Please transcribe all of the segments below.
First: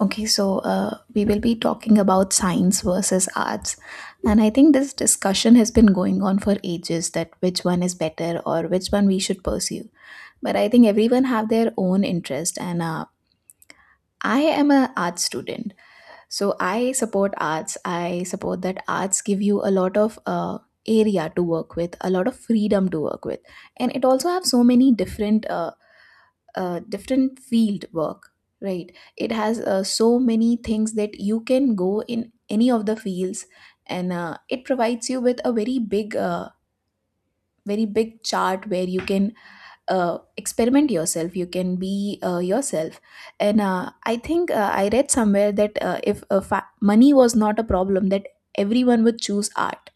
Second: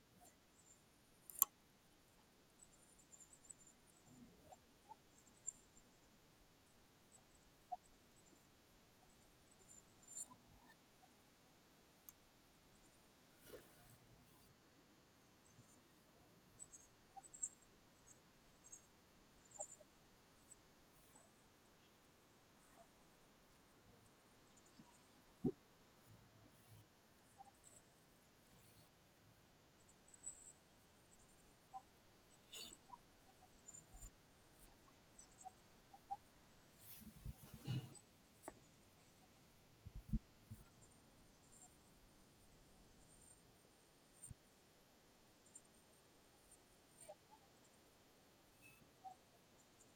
Okay, so we will be talking about science versus arts. And I think this discussion has been going on for ages that which one is better or which one we should pursue. But I think everyone have their own interest, and I am a art student. So I support arts. I support that arts give you a lot of area to work with, a lot of freedom to work with. And it also have so many different field work, right? It has so many things that you can go in any of the fields, and it provides you with a very big chart where you can experiment yourself. You can be yourself. And I think I read somewhere that if money was not a problem, that everyone would choose art.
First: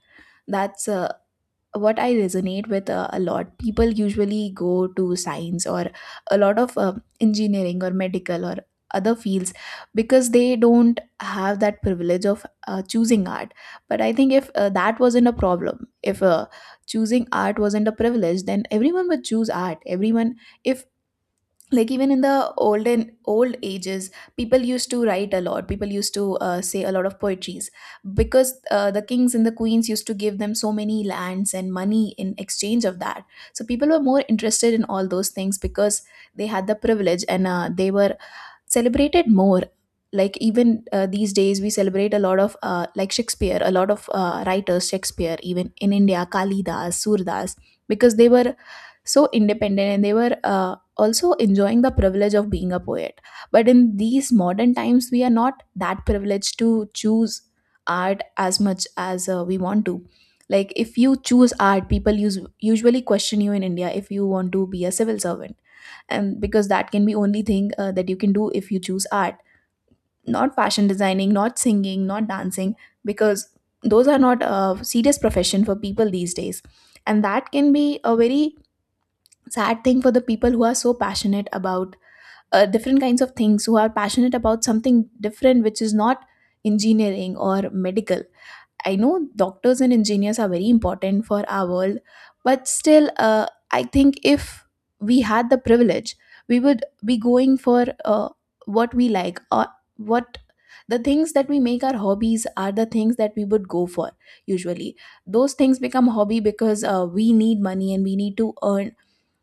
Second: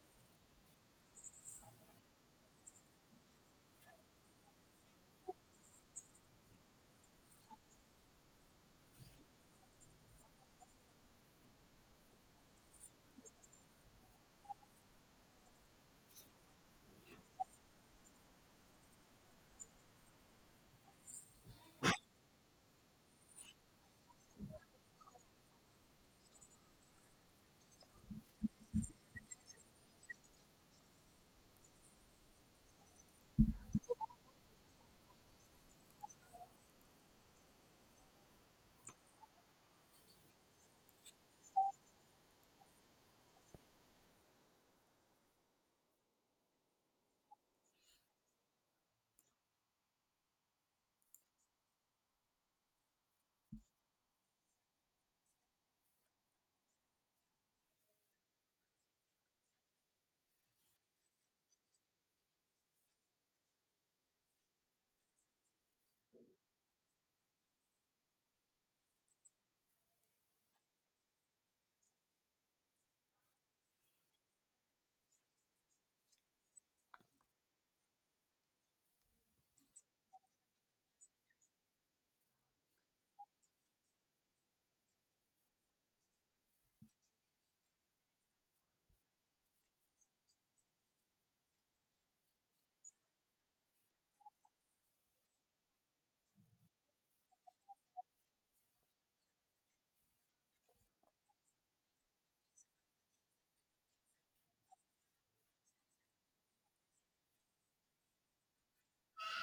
That's what I resonate with a lot. People usually go to science, or a lot of engineering or medical or other fields, because they don't have that privilege of choosing art. But I think if that wasn't a problem, if choosing art wasn't a privilege, then everyone would choose art. Everyone, if, like, even in the olden old ages, people used to write a lot. People used to say a lot of poetries, because the kings and the queens used to give them so many lands and money in exchange of that. So people were more interested in all those things because they had the privilege, and they were celebrated more. Like, even these days we celebrate a lot of, like, Shakespeare, a lot of writers. Shakespeare, even in India, Kalidas, Surdas, because they were so independent and they were also enjoying the privilege of being a poet. But in these modern times, we are not that privileged to choose art as much as we want to. Like, if you choose art, people use usually question you in India if you want to be a civil servant, and because that can be only thing that you can do if you choose art. Not fashion designing, not singing, not dancing, because those are not a serious profession for people these days. And that can be a very sad thing for the people who are so passionate about different kinds of things, who are passionate about something different which is not engineering or medical. I know doctors and engineers are very important for our world, but still, I think if we had the privilege, we would be going for what we like, or what, the things that we make our hobbies are the things that we would go for usually. Those things become hobby because we need money and we need to earn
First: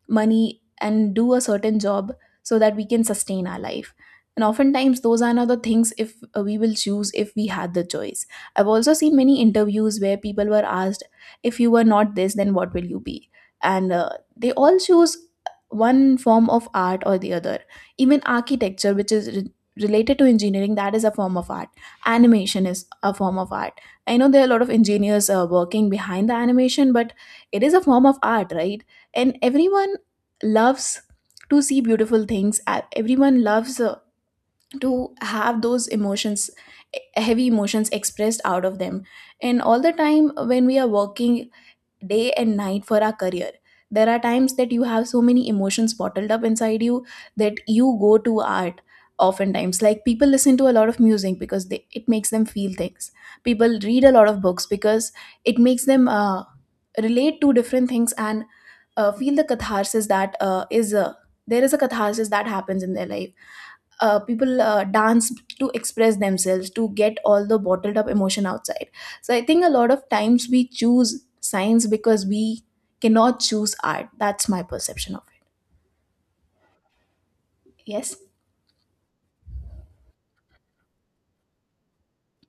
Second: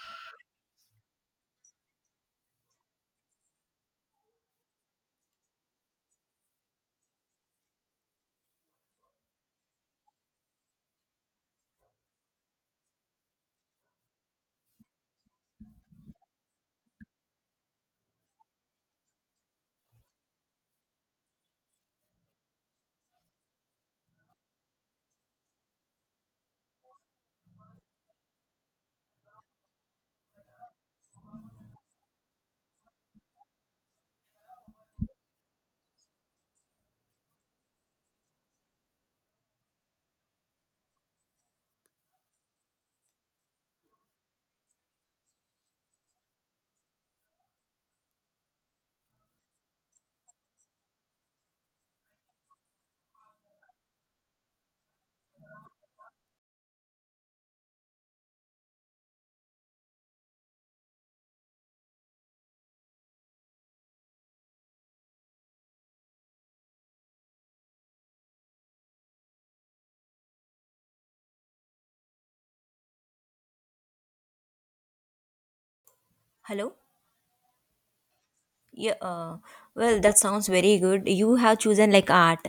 money and do a certain job so that we can sustain our life. And oftentimes those are not the things if we will choose if we had the choice. I've also seen many interviews where people were asked, if you were not this then what will you be? And they all choose one form of art or the other. Even architecture, which is related to engineering, that is a form of art. Animation is a form of art. I know there are a lot of engineers working behind the animation, but it is a form of art, right? And everyone loves to see beautiful things. Everyone loves to have those emotions, heavy emotions expressed out of them. And all the time when we are working day and night for our career. There are times that you have so many emotions bottled up inside you that you go to art oftentimes. Like, people listen to a lot of music because it makes them feel things. People read a lot of books because it makes them relate to different things and feel the catharsis that is, there is a catharsis that happens in their life. People dance to express themselves, to get all the bottled up emotion outside. So I think a lot of times we choose science because we cannot choose art. That's my perception of Hello? it. Yes, Yeah, well, that sounds very good. You have chosen like art.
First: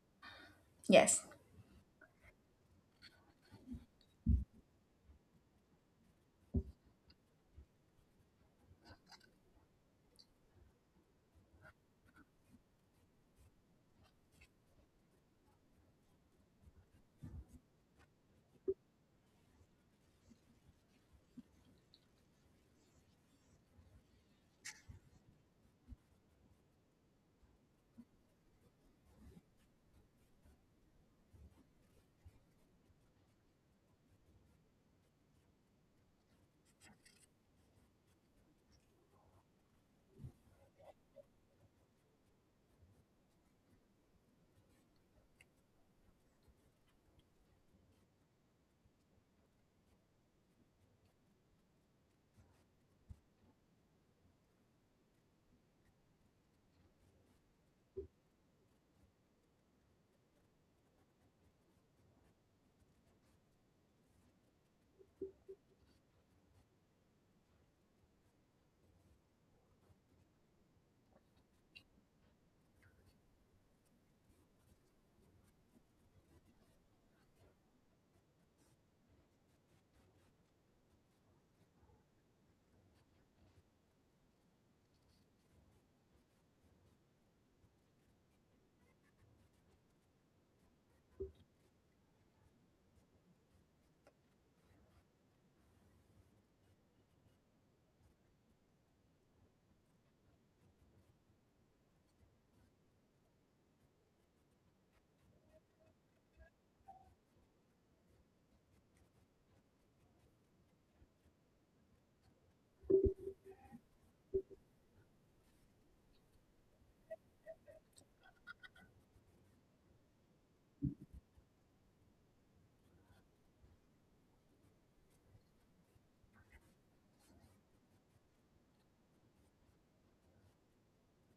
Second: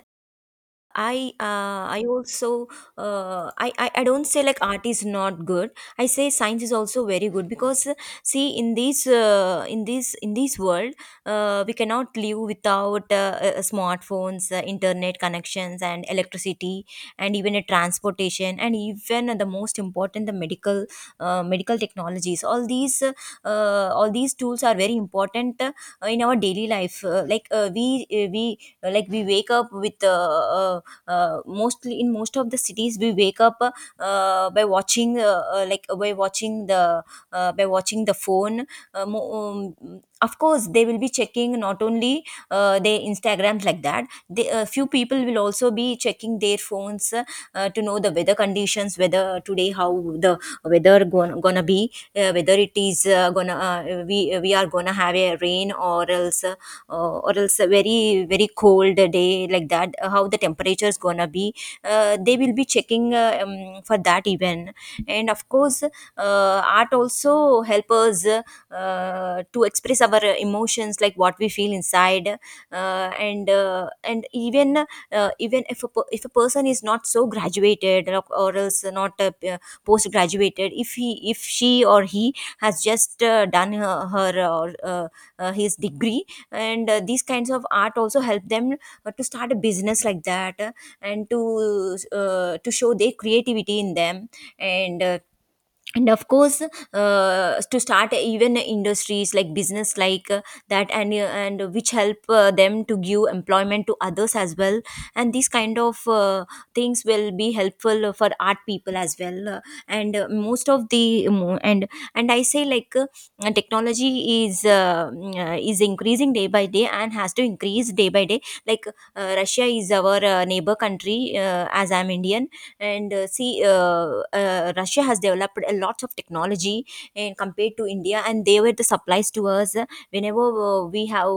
yes. I uh, I also, I don't say like art is not good. I say science is also very good because, see, in this in this world, we cannot live without smartphones, internet connections, and electricity, and even a transportation, and even the most important, the medical technologies. All these tools are very important in our daily life. We, we wake up with, uh, mostly in most of the cities we wake up, uh, by watching uh, uh, like by watching the by watching the phone. Of course they will be checking not only, their instagrams like that. They, a few people will also be checking their phones to know the weather conditions, whether today how the weather gonna be, whether it is, gonna we are gonna have a rain, or else, or else a very very cold day like that, how the temperature is gonna be. They will be checking, for that even. And of course, art also help us to express our emotions, like what we feel inside. And even, even if if a person is not so graduated, or else not, post graduated, if he, if she or he has just, done her, her or his degree. And, these kinds of art also help them to start a business like that, and to show their creativity in them. And, of course, to start even industries, like business like that and which help them to give employment to others as well. And these kind of, things will be helpful for art people as well. And most of the mo- and I say like, technology is uh, is increasing day by day and has to increase day by day. Like Russia is our, neighbor country, as I'm Indian. And see Russia has developed a lot of technology, and compared to India, and they were the supplies to us whenever,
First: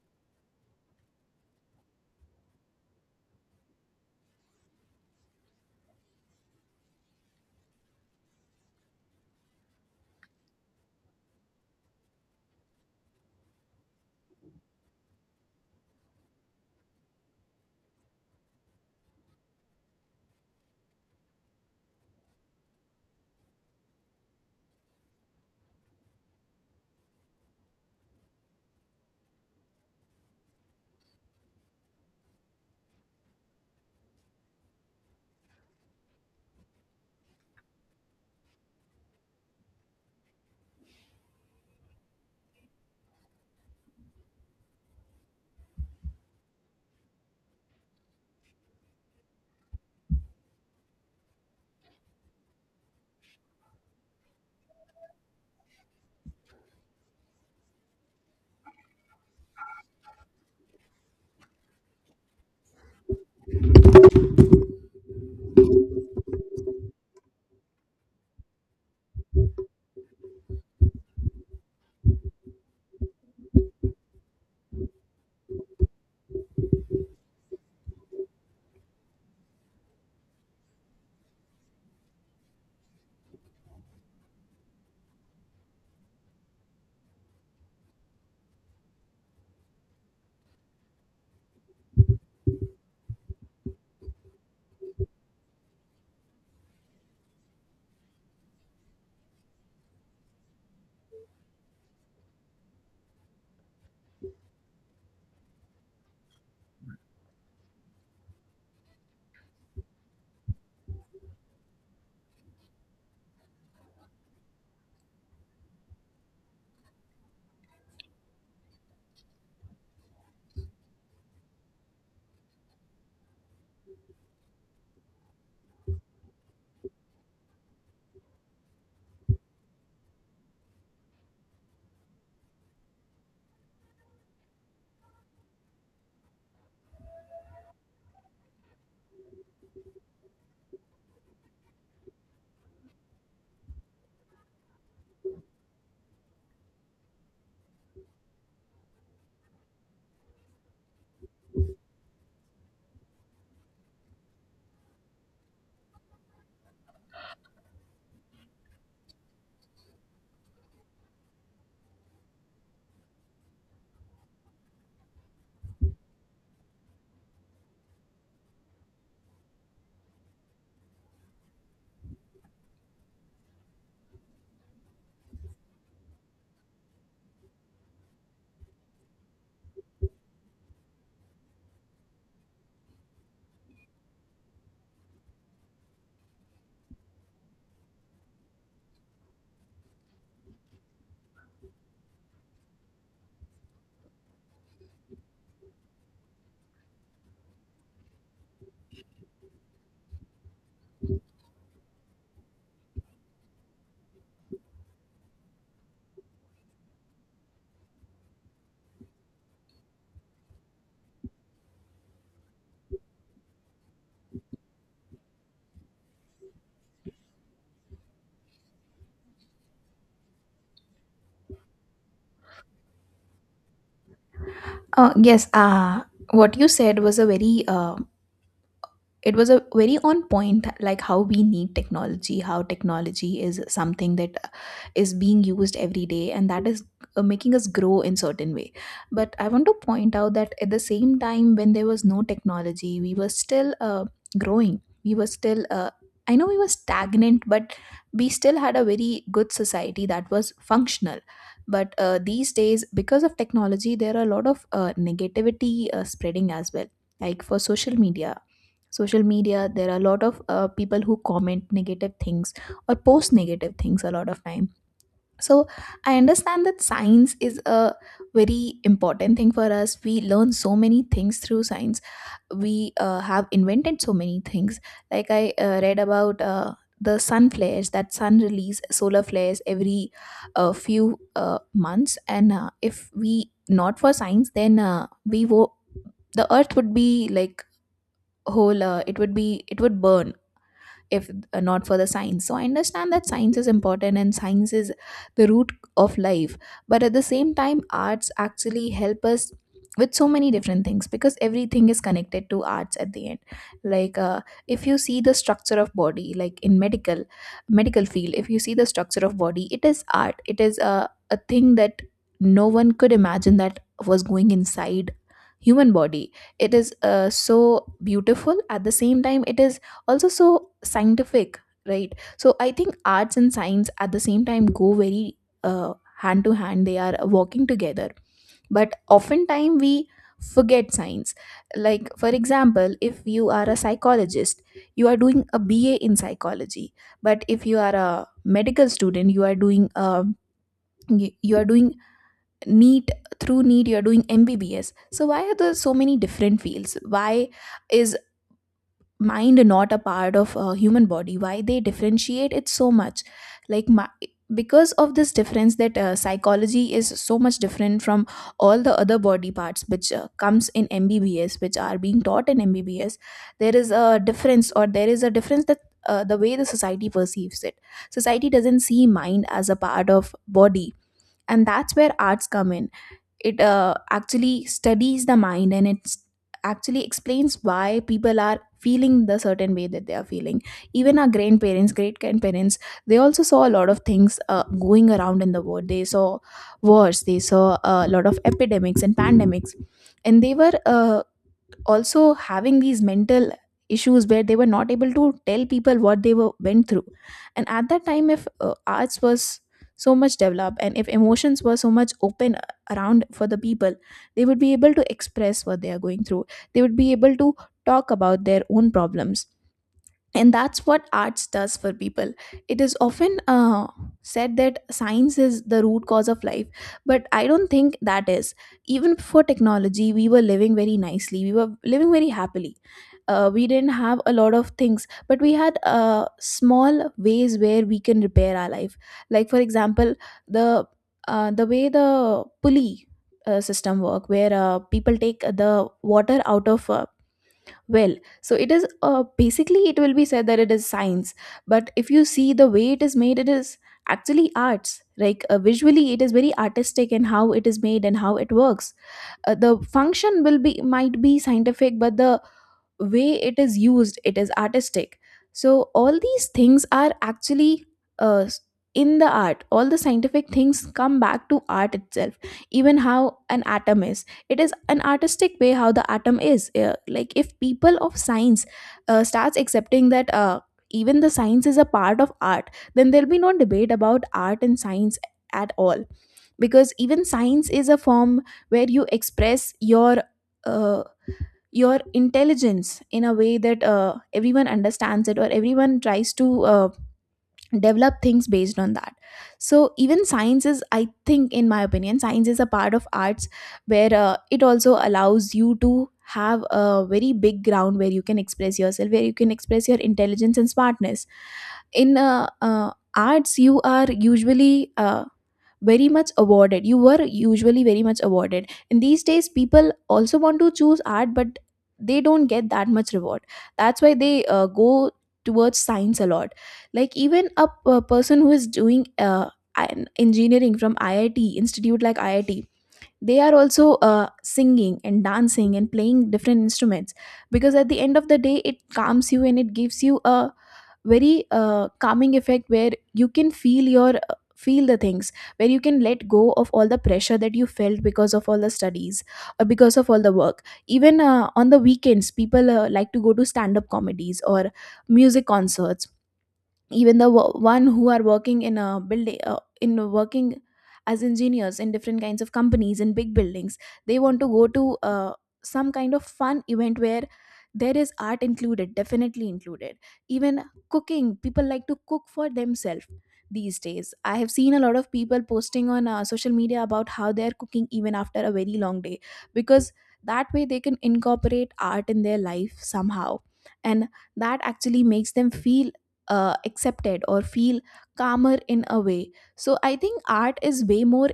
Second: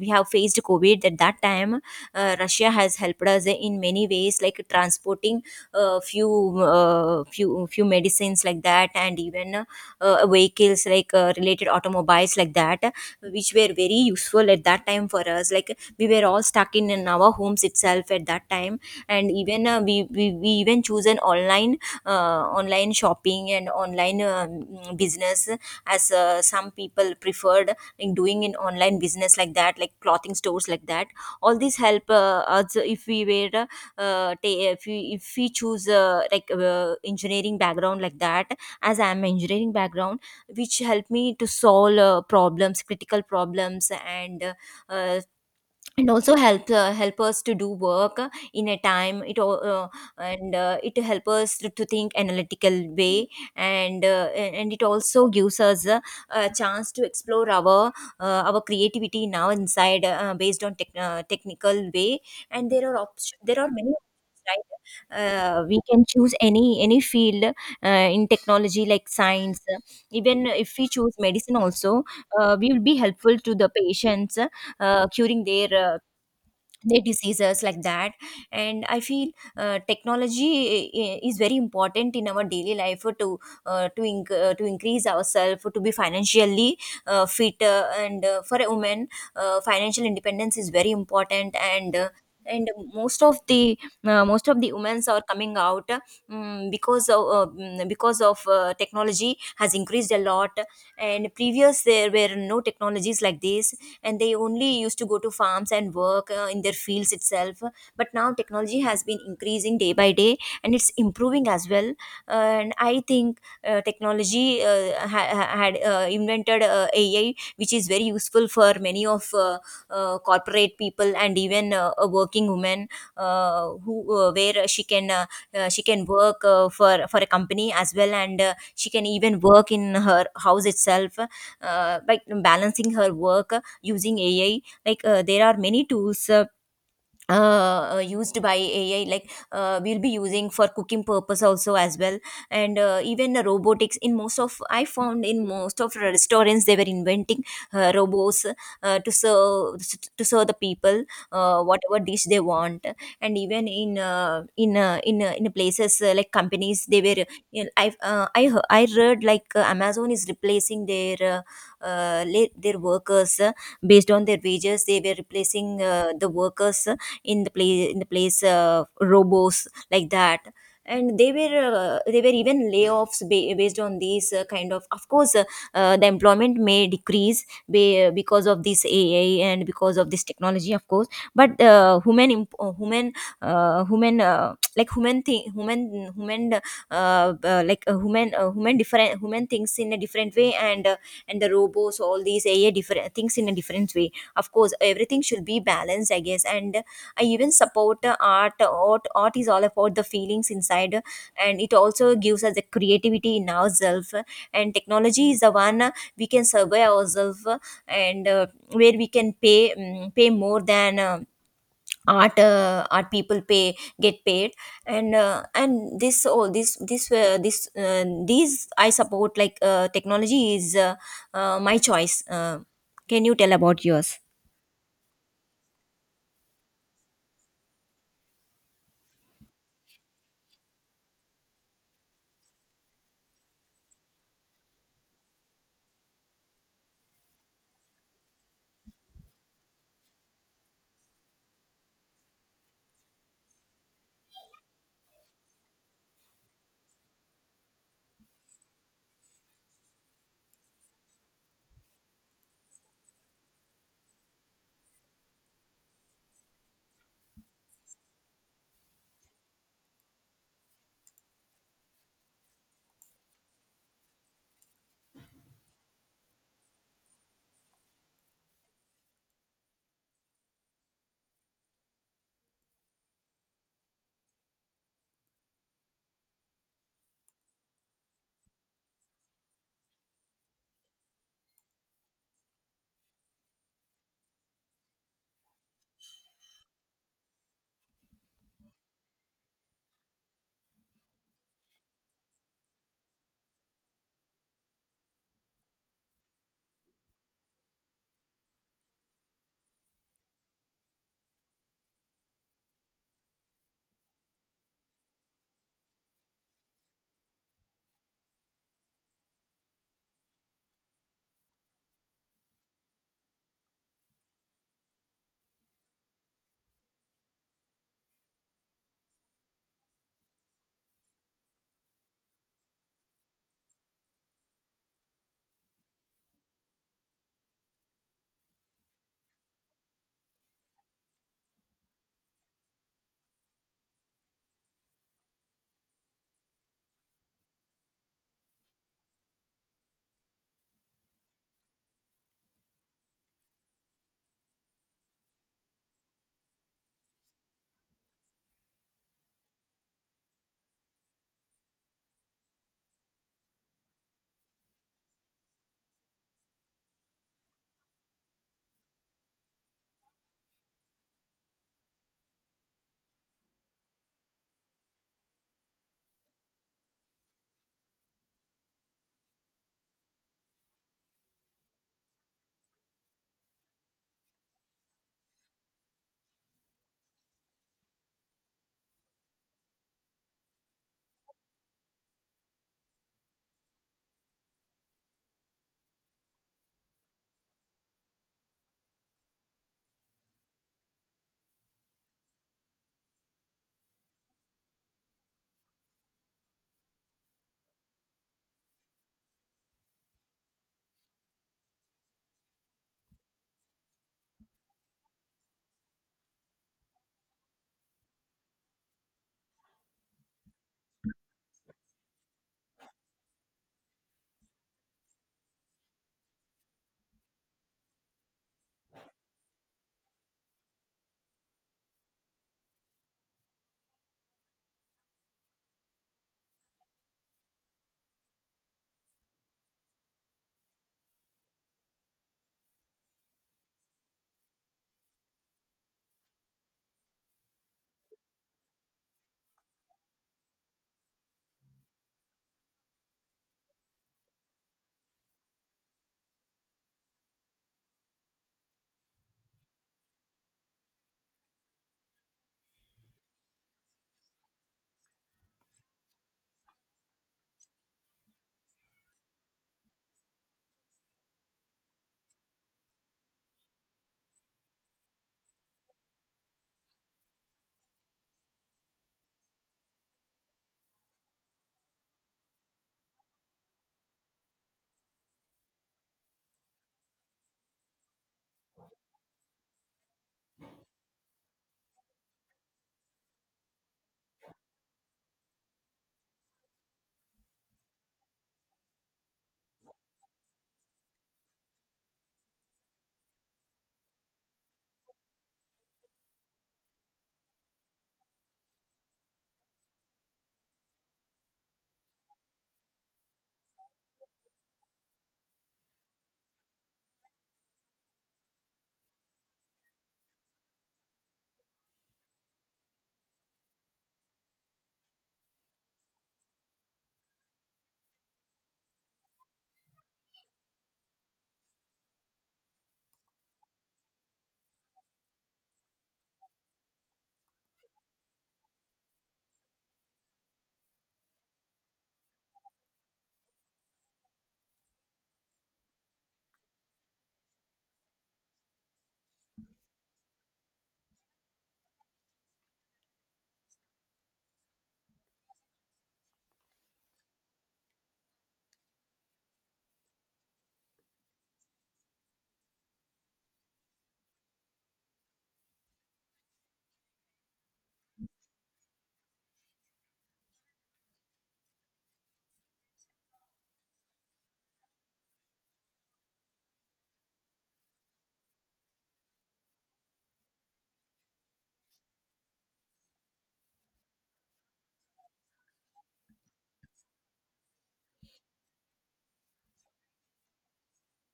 we have faced covid at that time. Russia has helped us in many ways, like transporting, uh, few few medicines like that, and even, vehicles like, related automobiles like that, which were very useful at that time for us. Like we were all stuck in our homes itself at that time. And even, we even choose an online shopping and online, business, as, some people preferred in doing in online business like that, like clothing stores like that. All these help us, if we were, if we choose, engineering background like that, as I am engineering background, which helped me to solve, problems critical problems, and, uh, also help, help us to do work in a time it al- and It help us to think analytical way. And, it also gives us a chance to explore our, our creativity now inside, based on technical way. And there are options, there are many options, right? We can choose any field, in technology, like science. Even if we choose medicine also, we will be helpful to the patients, curing their, their diseases like that. And I feel, technology is very important in our daily life, to, to increase ourselves, to be financially fit. And for a woman, financial independence is very important. And most of the, most of the women are coming out, because of, technology has increased a lot. And previous there were no technologies like this, and they only used to go to farms and work, in their fields itself. But now technology has been increasing day by day, and it's improving as well. And I think, technology had, invented, AI, which is very useful for many of, corporate people, and even, a working woman, who, where she can, she can work, for a company as well, and, she can even work in her house itself, by balancing her work using AI. Like there are many tools, used by AI, like, we'll be using for cooking purpose also as well. And, even robotics. In most of, I found in most of restaurants, they were inventing, robots uh, to serve to serve the people, whatever dish they want. And even in, in places, like companies, they were. You know, I read, like, Amazon is replacing their, their workers, based on their wages. They were replacing, the workers in the place, robos like that. And they were, they were even layoffs, based on these, kind of. Of course, the employment may decrease, because of this AI, and because of this technology, of course. But, human imp- human human like human thing human human like human human different human thinks in a different way. And, and the robots, all these AI, different things in a different way. Of course, everything should be balanced, I guess. And I even support, art is all about the feelings inside, and it also gives us the creativity in ourselves. And technology is the one, we can survey ourselves, and where we can pay, pay more than, art people pay get paid. And, and this all this this this uh, these I support like, technology is, my choice. Can you tell about yours? Yes, what you said was a very uh, it was a very on point, like how we need technology, how technology is something that is being used every day and that is making us grow in certain way. But I want to point out that at the same time when there was no technology, we were still growing, we were still I know we were stagnant, but we still had a very good society that was functional. But these days, because of technology, there are a lot of negativity spreading as well, like for social media there are a lot of people who comment negative things, or post negative things a lot of time. So I understand that science is a very important thing for us. We learn so many things through science. We have invented so many things, like I read about the sun flares, that sun release solar flares every few months. And if we not for science, then the earth would be, like, whole, it would burn if not for the science. So I understand that science is important and science is the root of life. But at the same time, arts actually help us with so many different things, because everything is connected to arts at the end. Like, if you see the structure of body, like in medical field, if you see the structure of body, it is art. It is a thing that no one could imagine that was going inside human body. It is so beautiful. At the same time, it is also so scientific, right? So I think arts and science at the same time go very uh, hand to hand. They are working together, but oftentimes we forget science. Like, for example, if you are a psychologist, you are doing a BA in psychology. But if you are a medical student, you are doing a you you are doing neat. Through neat you are doing MBBS. So why are there so many different fields? Why is mind not a part of a human body? Why they differentiate it so much? Like, because of this difference that psychology is so much different from all the other body parts, which comes in MBBS, which are being taught in MBBS. There is a difference, or there is a difference that the way the society perceives it. Society doesn't see mind as a part of body, and that's where arts come in. It actually studies the mind, and it actually explains why people are feeling the certain way that they are feeling. Even our grandparents, great grandparents, they also saw a lot of things going around in the world. They saw wars. They saw a lot of epidemics and pandemics. And they were also having these mental issues where they were not able to tell people what they were went through. And at that time, if arts was so much developed, and if emotions were so much open around for the people, they would be able to express what they are going through. They would be able to talk about their own problems. And that's what arts does for people. It is often said that science is the root cause of life, but I don't think that is. Even before technology we were living very nicely, we were living very happily. We didn't have a lot of things, but we had small ways where we can repair our life. Like, for example, the the way the pulley system work, where people take the water out of well. So it is, basically it will be said that it is science, but if you see the way it is made, it is actually arts. Like, visually, it is very artistic in how it is made and how it works. The function will be, might be scientific, but the way it is used, it is artistic. So all these things are actually uh, s- in the art, all the scientific things come back to art itself. Even how an atom is, it is an artistic way how the atom is. Like if people of science starts accepting that, even the science is a part of art, then there'll be no debate about art and science at all. Because even science is a form where you express uh, your intelligence in a way that everyone understands it, or everyone tries to develop things based on that. So even science is, I think in my opinion, science is a part of arts, where it also allows you to have a very big ground where you can express yourself, where you can express your intelligence and smartness. In arts you are usually very much awarded, you were usually very much awarded, and these days people also want to choose art, but they don't get that much reward. That's why they go towards science a lot. Like even a person who is doing an engineering from iit institute, like iit, they are also singing and dancing and playing different instruments, because at the end of the day it calms you and it gives you a very calming effect, where you can feel your feel the things, where you can let go of all the pressure that you felt because of all the studies or because of all the work. Even on the weekends people like to go to stand up comedies or music concerts. Even the one who are working in a building, in a working as engineers in different kinds of companies in big buildings, they want to go to some kind of fun event where there is art included, definitely included. Even cooking, people like to cook for themselves. These days I have seen a lot of people posting on social media about how they are cooking even after a very long day, because that way they can incorporate art in their life somehow. And that actually makes them feel accepted, or feel calmer in a way. So I think art is way more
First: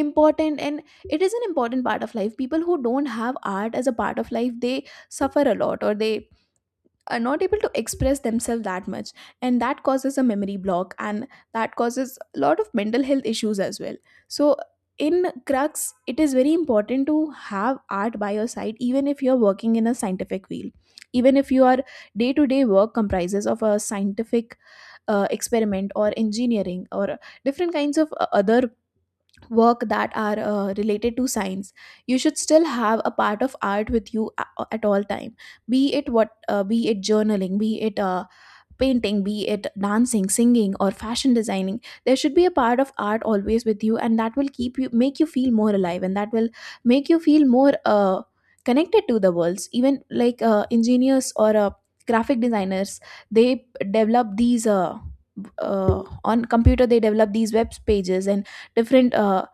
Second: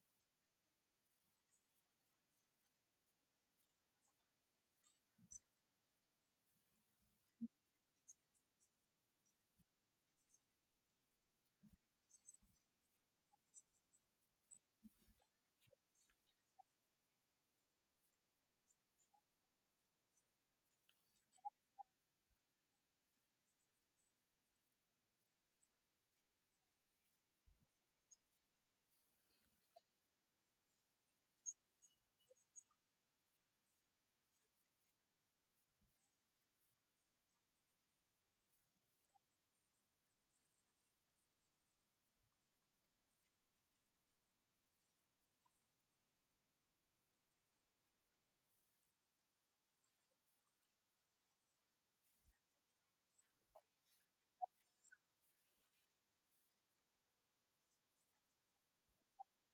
important, and it is an important part of life. People who don't have art as a part of life, they suffer a lot, or they are not able to express themselves that much, and that causes a memory block, and that causes a lot of mental health issues as well. So in crux, it is very important to have art by your side, even if you're working in a scientific field, even if your day to day work comprises of a scientific experiment, or engineering, or different kinds of other work that are related to science, you should still have a part of art with you at all time. Be it what, be it journaling, be it painting, be it dancing, singing, or fashion designing. There should be a part of art always with you, and that will keep you, make you feel more alive, and that will make you feel more connected to the worlds. Even like engineers or graphic designers, they develop these. On computer they develop these web pages and different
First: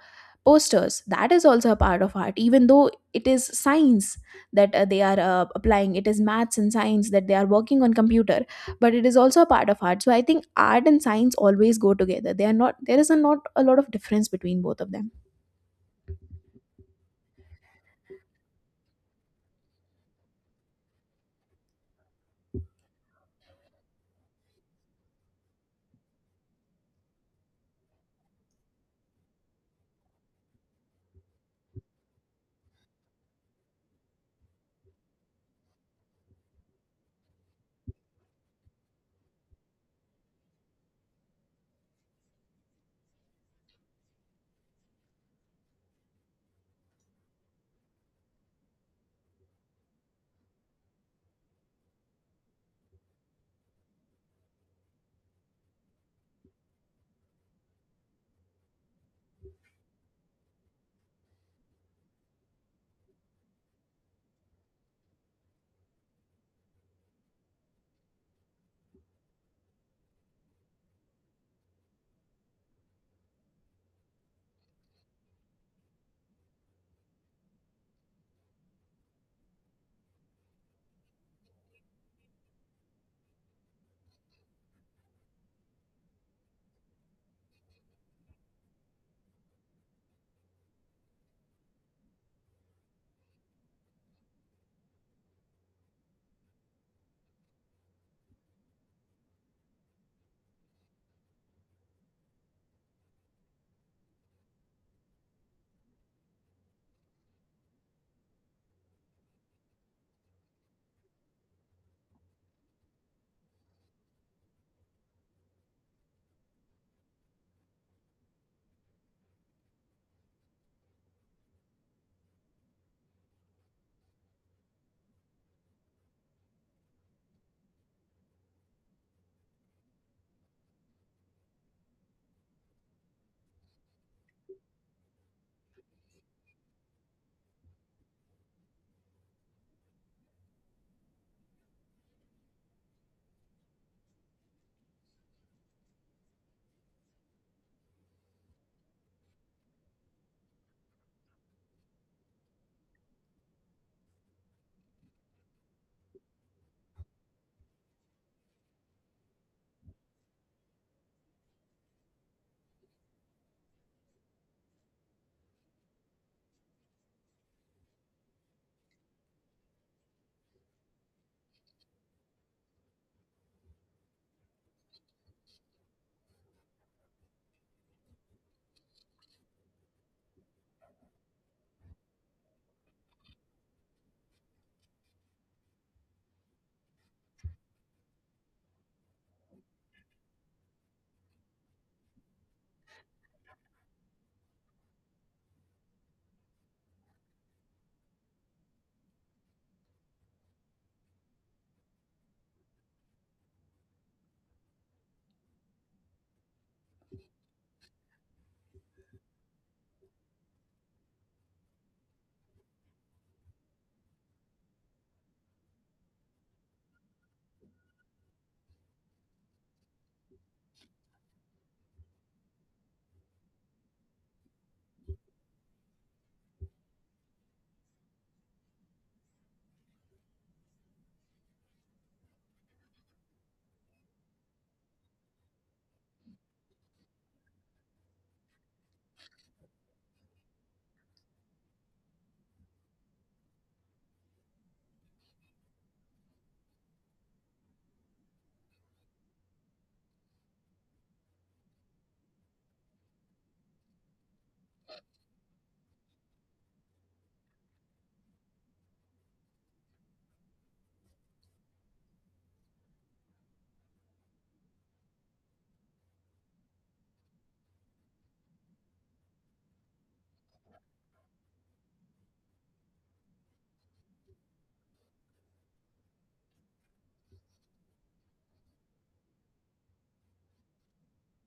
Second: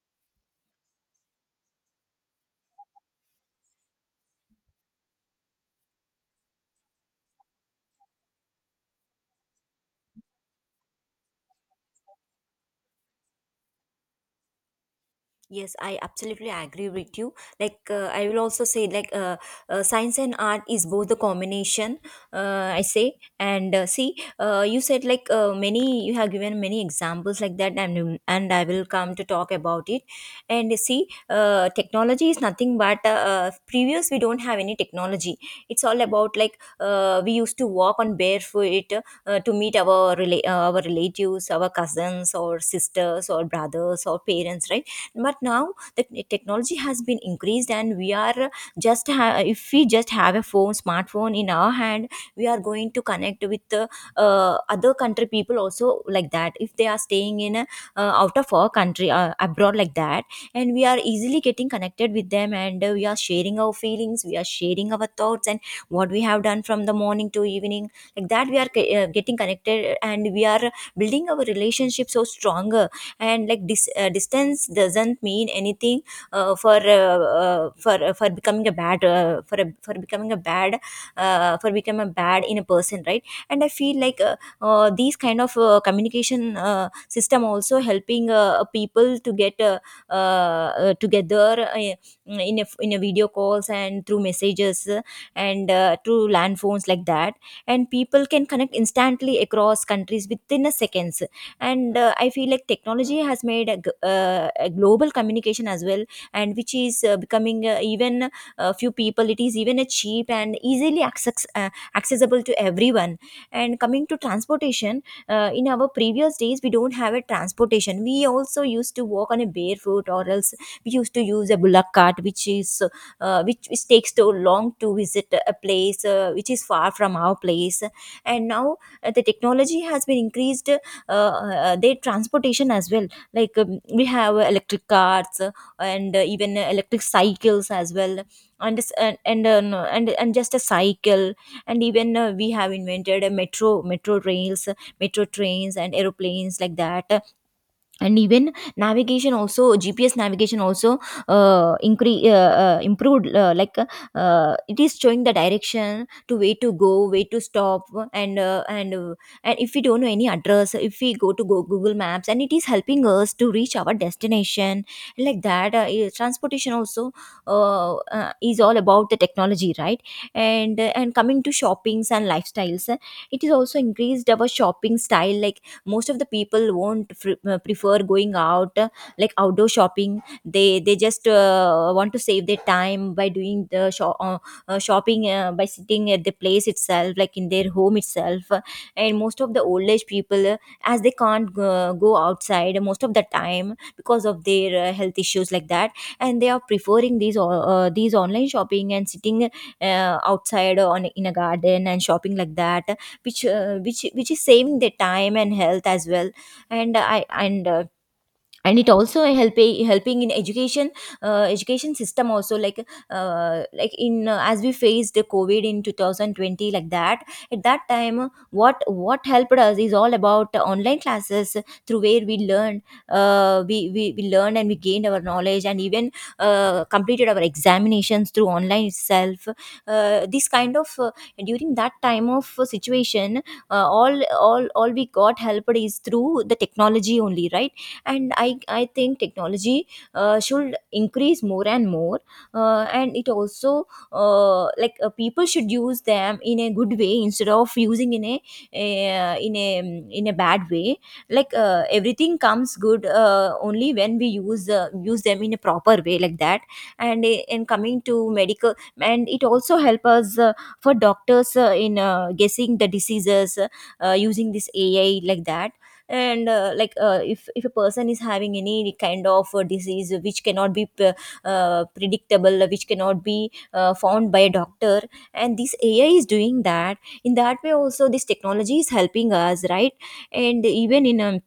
posters. That is also a part of art, even though it is science that they are applying. It is maths and science that they are working on computer, but it is also a part of art. So I think art and science always go together. They are not, there is a not a lot of difference between both of them. Yes, I absolutely agree with you. Like, I will also say, like, science and art is both the combination, I say. And, see, you said, like, many, you have given many examples like that. And, and I will come to talk about it. And see, technology is nothing but, previous, we don't have any technology. It's all about, like, we used to walk on barefoot to meet our, our relatives, our cousins, or sisters, or brothers, or parents, right? But now the technology has been increased, and we are if we just have a phone, smartphone in our hand, we are going to connect with, other country people also like that, if they are staying in a, out of our country, abroad like that. And we are easily getting connected with them, and, we are sharing our feelings, we are sharing our thoughts, and what we have done from the morning to evening, like that we are, getting connected, and we are building our relationship so stronger. And like distance doesn't mean anything, for becoming a for becoming a bad, for become a bad in a person, right? And I feel like, these kind of, communication, system also helping, people to get, together, in a video calls, and through messages, and through land phones like that. And people can connect instantly across countries within a seconds. And, I feel like technology has made a, a global communication as well, and which is, becoming, even, few people, it is even a cheap and easily accessible to everyone. And coming to transportation, in our previous days, we don't have a transportation, we also used to walk on a barefoot, or else we used to use a bullock cart, which is, which takes so long to visit a place, which is far from our place. And now, the technology has been increased, their transportation as well. Like, we have electric cars, and even electric cycles as well. And s- and and, uh, no, and and just a cycle. And even, we have invented a metro rails, metro trains, and aeroplanes like that. And even navigation also, GPS navigation also improved. It is showing the direction, to way to go, way to stop. And uh, and uh, and if we don't know any address, if we go to go Google Maps, and it is helping us to reach our destination, like that. Transportation also is all about the technology, right? And coming to shoppings and lifestyles, it is also increased our shopping style, like most of the people won't prefer going out, like outdoor shopping. They just want to save their time by doing the shop shopping, by sitting at the place itself, like in their home itself. And most of the old age people, as they can't go outside most of the time because of their health issues, like that. And they are preferring these online shopping, and sitting outside on in a garden and shopping, like that, which is saving their time and health as well. And i and uh, and it also helping in education, education system also, like in as we faced the COVID in 2020, like that. At that time, what helped us is all about online classes, through where we learned, we learned and we gained our knowledge, and even completed our examinations through online itself. This kind of During that time of situation, all we got helped is through the technology only, right? And I think technology should increase more and more. And it also, people should use them in a good way, instead of using in a in a a bad way. Like, everything comes good only when we use them in a proper way, like that. In coming to medical, and it also help us, for doctors, in guessing the diseases, using this AI, like that. And if a person is having any kind of disease which cannot be predictable, which cannot be found by a doctor, and this AI is doing that. In that way also, this technology is helping us, right? And even in, um,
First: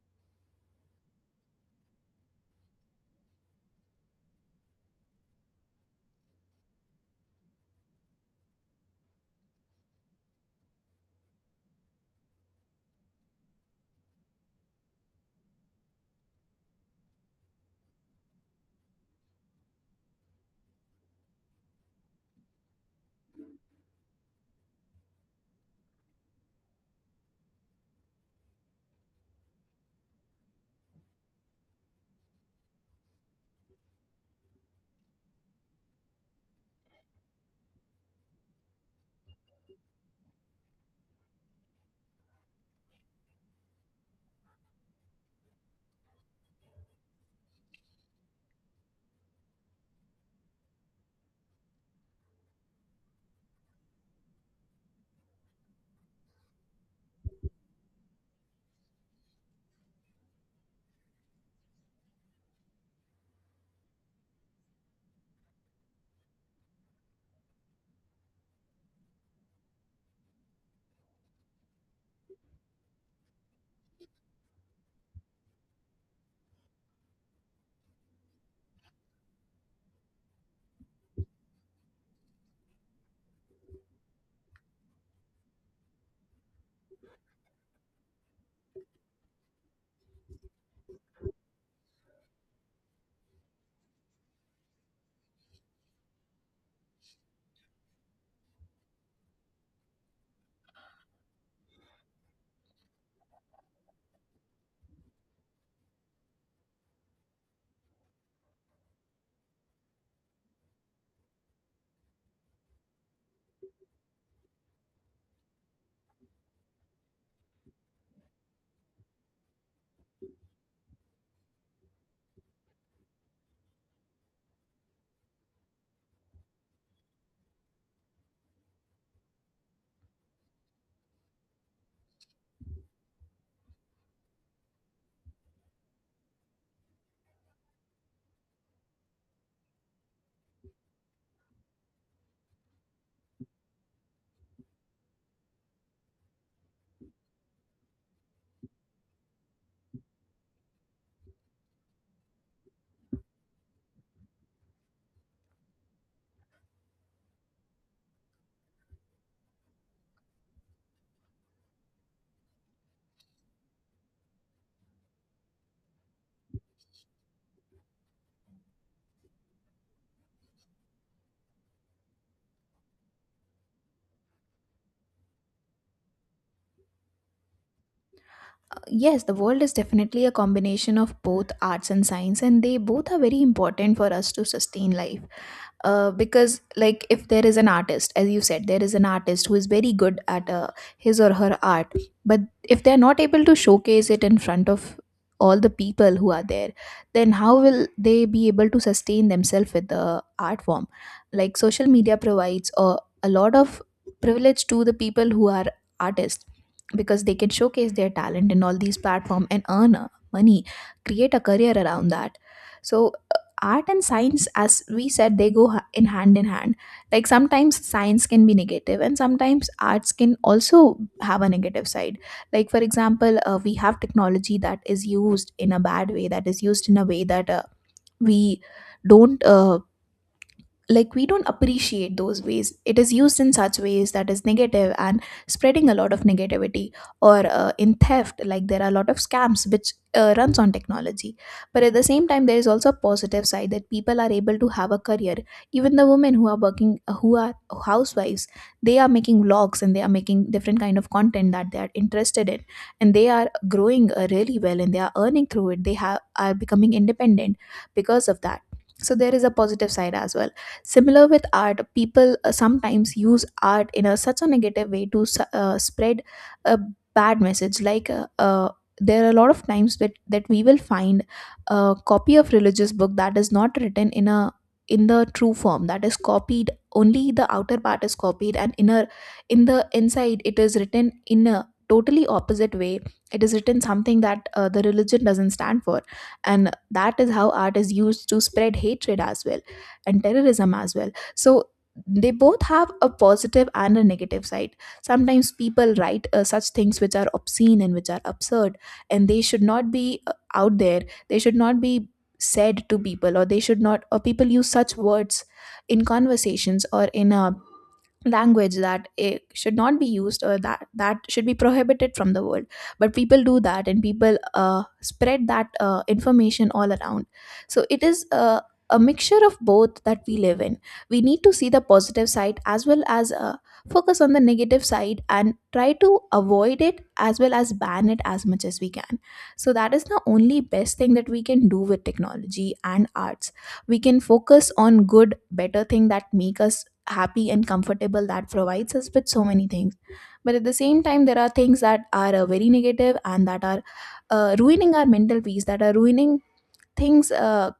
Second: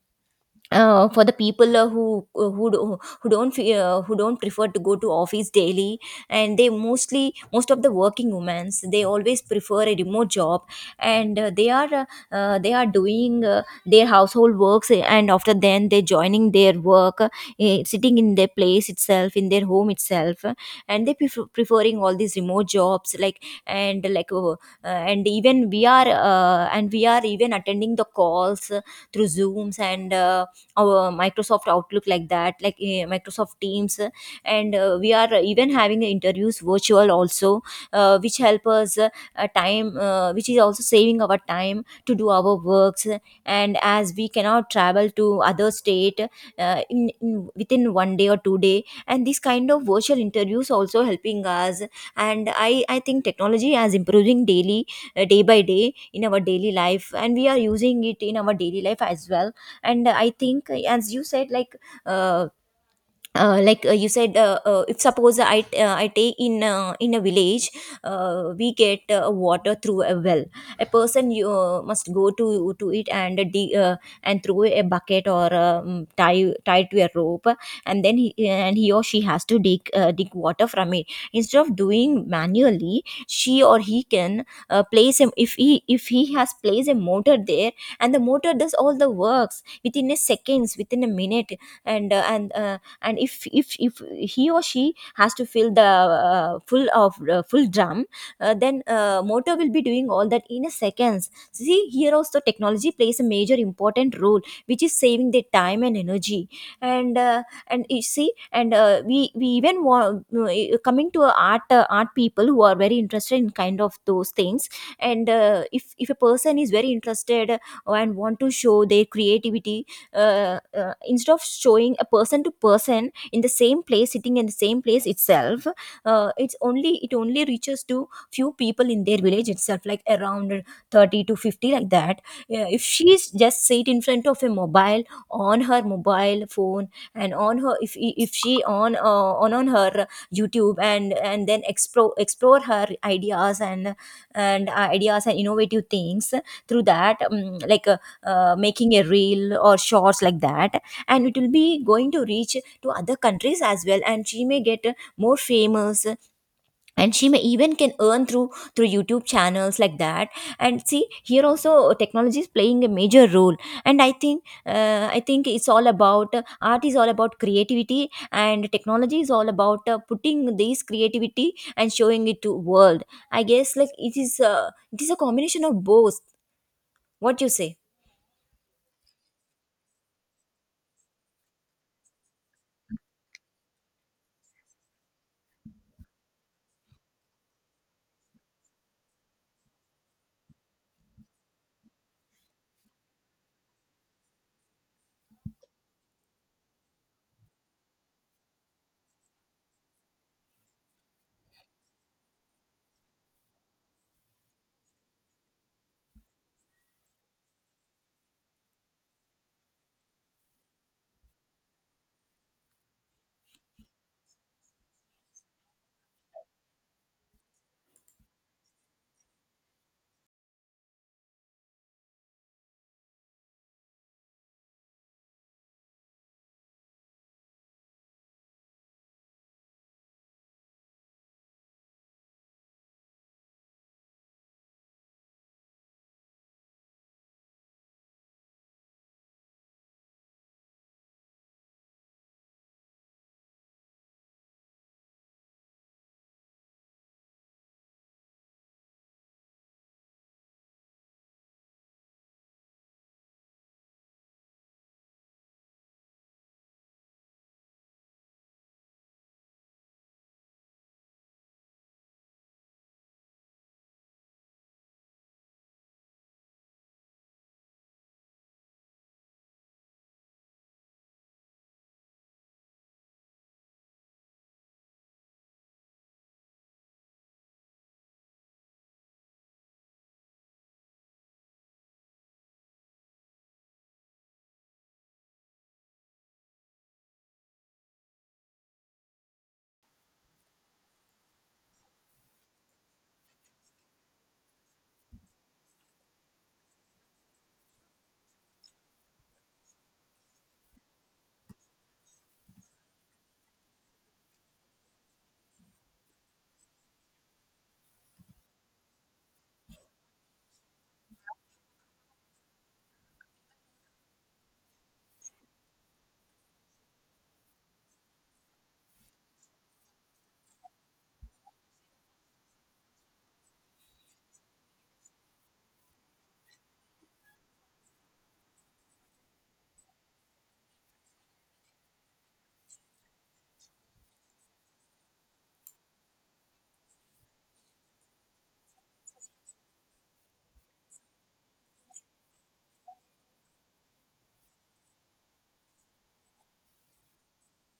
uh, for the people who do, who don't fe- who don't prefer to go to office daily. And they mostly most of the working women, they always prefer a remote job. And uh, they are uh, uh, they are doing their household works, and after then they joining their work, sitting in their place itself, in their home itself. And they preferring all these remote jobs, like, and and even we are and we are even attending the calls through Zooms and our Microsoft Outlook, like that, like Microsoft Teams. And we are even having the interviews virtual also, which help us, time which is also saving our time to do our works. And as we cannot travel to other state in within one day or 2 day, and this kind of virtual interviews also helping us. And I think technology is improving daily, day by day in our daily life, and we are using it in our daily life as well. And I think as you said, uh, like, you said, if suppose I take in a village, we get water through a well. A person you must go to it and dig, and throw a bucket, or tie to a rope, and then he or she has to dig water from it. Instead of doing manually, she or he can place him, if he has placed a motor there, and the motor does all the works within a seconds, within a minute. And uh, and uh, and if he or she has to fill the full drum, then motor will be doing all that in a seconds. See, here also technology plays a major important role, which is saving the time and energy. And uh, and you see, and we even want coming to art, people who are very interested in kind of those things. And if a person is very interested and want to show their creativity, instead of showing a person to person in the same place, sitting in the same place itself, it only reaches to few people in their village itself, like around 30 to 50, like that. Yeah, if she's just sit in front of a mobile, on her mobile phone, and on her, if she on her YouTube, and then explore her ideas, and ideas and innovative things through that, making a reel or shorts, like that. And it will be going to reach to other countries as well, and she may get more famous, and she may even can earn through YouTube channels, like that. And see, here also technology is playing a major role. And I think it's all about, art is all about creativity, and technology is all about putting this creativity and showing it to world. I guess, like, it is a combination of both. What you say? Yes, the world is definitely a combination of both arts and science, and they both are very important for us to sustain life. Because like, if there is an artist, as you said, there is an artist who is very good at his or her art, but if they're not able to showcase it in front of all the people who are there, then how will they be able to sustain themselves with the art form? Like social media provides a lot of privilege to the people who are artists, because they can showcase their talent in all these platforms and earn money, create a career around that. So art and science, as we said, they go in hand in hand. Like sometimes science can be negative, and sometimes arts can also have a negative side. Like for example, we have technology that is used in a bad way, that is used in a way that we don't like, we don't appreciate those ways. It is used in such ways that is negative and spreading a lot of negativity, or in theft. Like there are a lot of scams which runs on technology. But at the same time, there is also a positive side, that people are able to have a career. Even the women who are working, who are housewives, they are making vlogs, and they are making different kind of content that they are interested in, and they are growing really well, and they are earning through it, they have are becoming independent because of that. So there is a positive side as well. Similar with art, people sometimes use art in a, such a negative way to spread a bad message. Like, there are a lot of times that we will find a copy of religious book that is not written in a in the true form, that is copied, only the outer part is copied, and inner, in the inside it is written in a totally opposite way. It is written something that the religion doesn't stand for, and that is how art is used to spread hatred as well, and terrorism as well. So they both have a positive and a negative side. Sometimes people write such things which are obscene and which are absurd, and they should not be out there, they should not be said to people, or they should not, or people use such words in conversations, or in language that it should not be used, or that should be prohibited from the world. But people do that, and people spread that information all around. So it is a mixture of both that we live in. We need to see the positive side, as well as focus on the negative side and try to avoid it, as well as ban it as much as we can. So that is the only best thing that we can do with technology and arts. We can focus on good, better thing that make us happy and comfortable, that provides us with so many things. But at the same time, there are things that are very negative, and that are ruining our mental peace, that are ruining things uh,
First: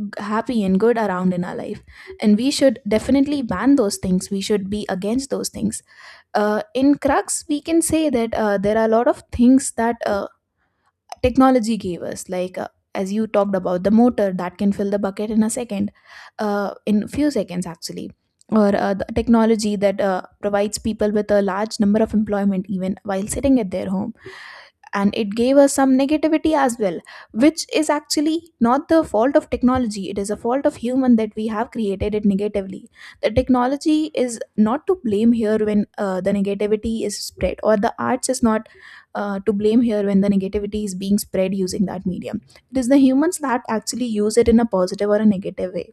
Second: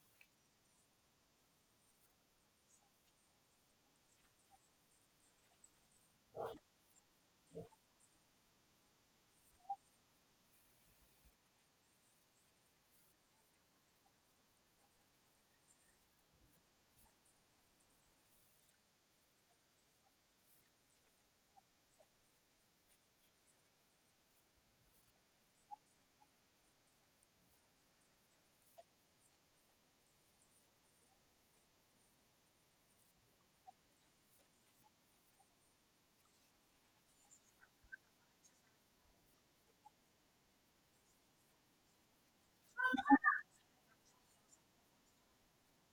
g- happy and good around in our life, and we should definitely ban those things, we should be against those things. In crux, we can say that there are a lot of things that technology gave us, like as you talked about, the motor that can fill the bucket in a second, in few seconds actually, or the technology that provides people with a large number of employment even while sitting at their home. And it gave us some negativity as well, which is actually not the fault of technology, it is a fault of human that we have created it negatively. The technology is not to blame here when the negativity is spread, or the arts is not to blame here when the negativity is being spread using that medium. It is the humans that actually use it in a positive or a negative way.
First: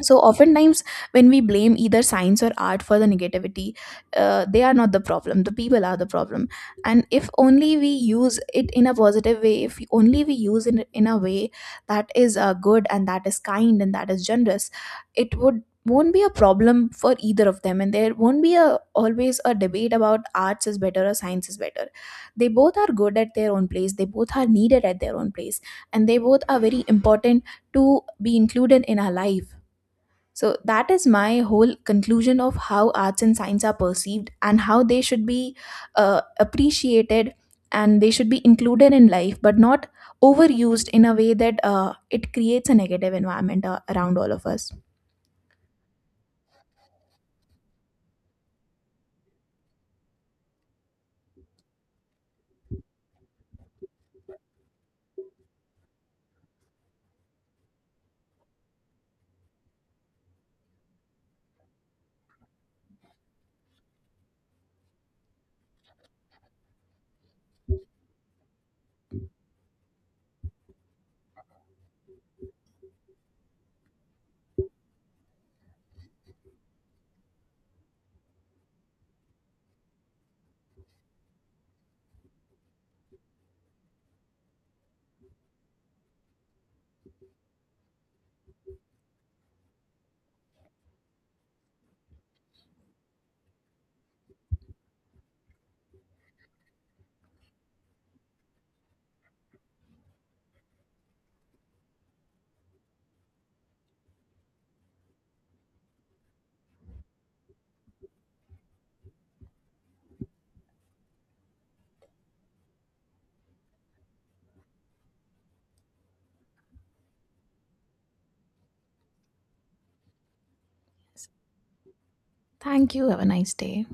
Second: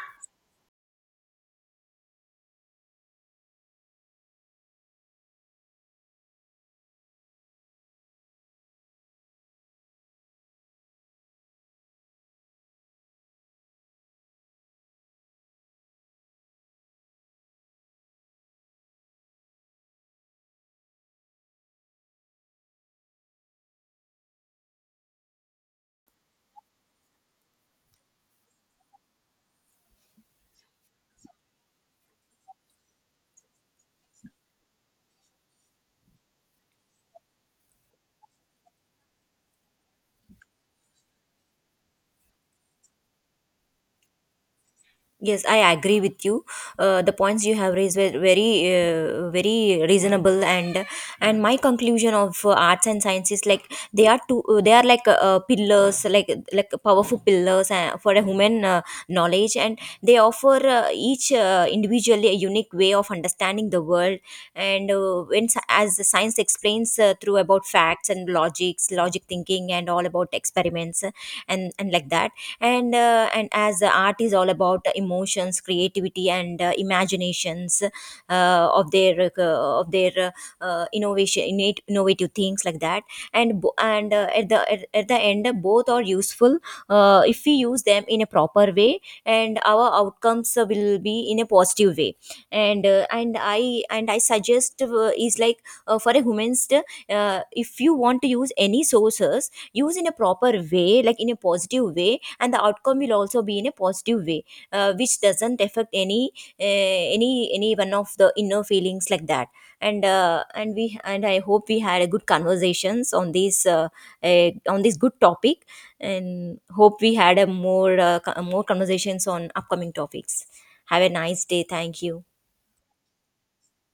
So oftentimes when we blame either science or art for the negativity, they are not the problem, the people are the problem. And if only we use it in a positive way, if only we use it in a way that is good, and that is kind, and that is generous, it would won't be a problem for either of them, and there won't be a always a debate about arts is better or science is better. They both are good at their own place, they both are needed at their own place, and they both are very important to be included in our life. So that is my whole conclusion of how arts and science are perceived, and how they should be appreciated, and they should be included in life, but not overused in a way that it creates a negative environment around all of us. Yes, I agree with you. The points you have raised were very reasonable, and my conclusion of arts and science is, like, they are like pillars, like powerful pillars for a human knowledge, and they offer each individually a unique way of understanding the world. As the science explains through about facts and logic thinking, and all about experiments, and like that. And as art is all about emotions, creativity, and imaginations, of their, innovation innate innovative things, like that. And at the end, both are useful, if we use them in a proper way, and our outcomes will be in a positive way. And I suggest, is like, for a woman's, if you want to use any sources, use in a proper way, like in a positive way, and the outcome will also be in a positive way, which doesn't affect any one of the inner feelings, like that. And I hope we had a good conversations on this good topic, and hope we had a more, more conversations on upcoming topics. Have a nice day. Thank you. Thank you. Have a nice day.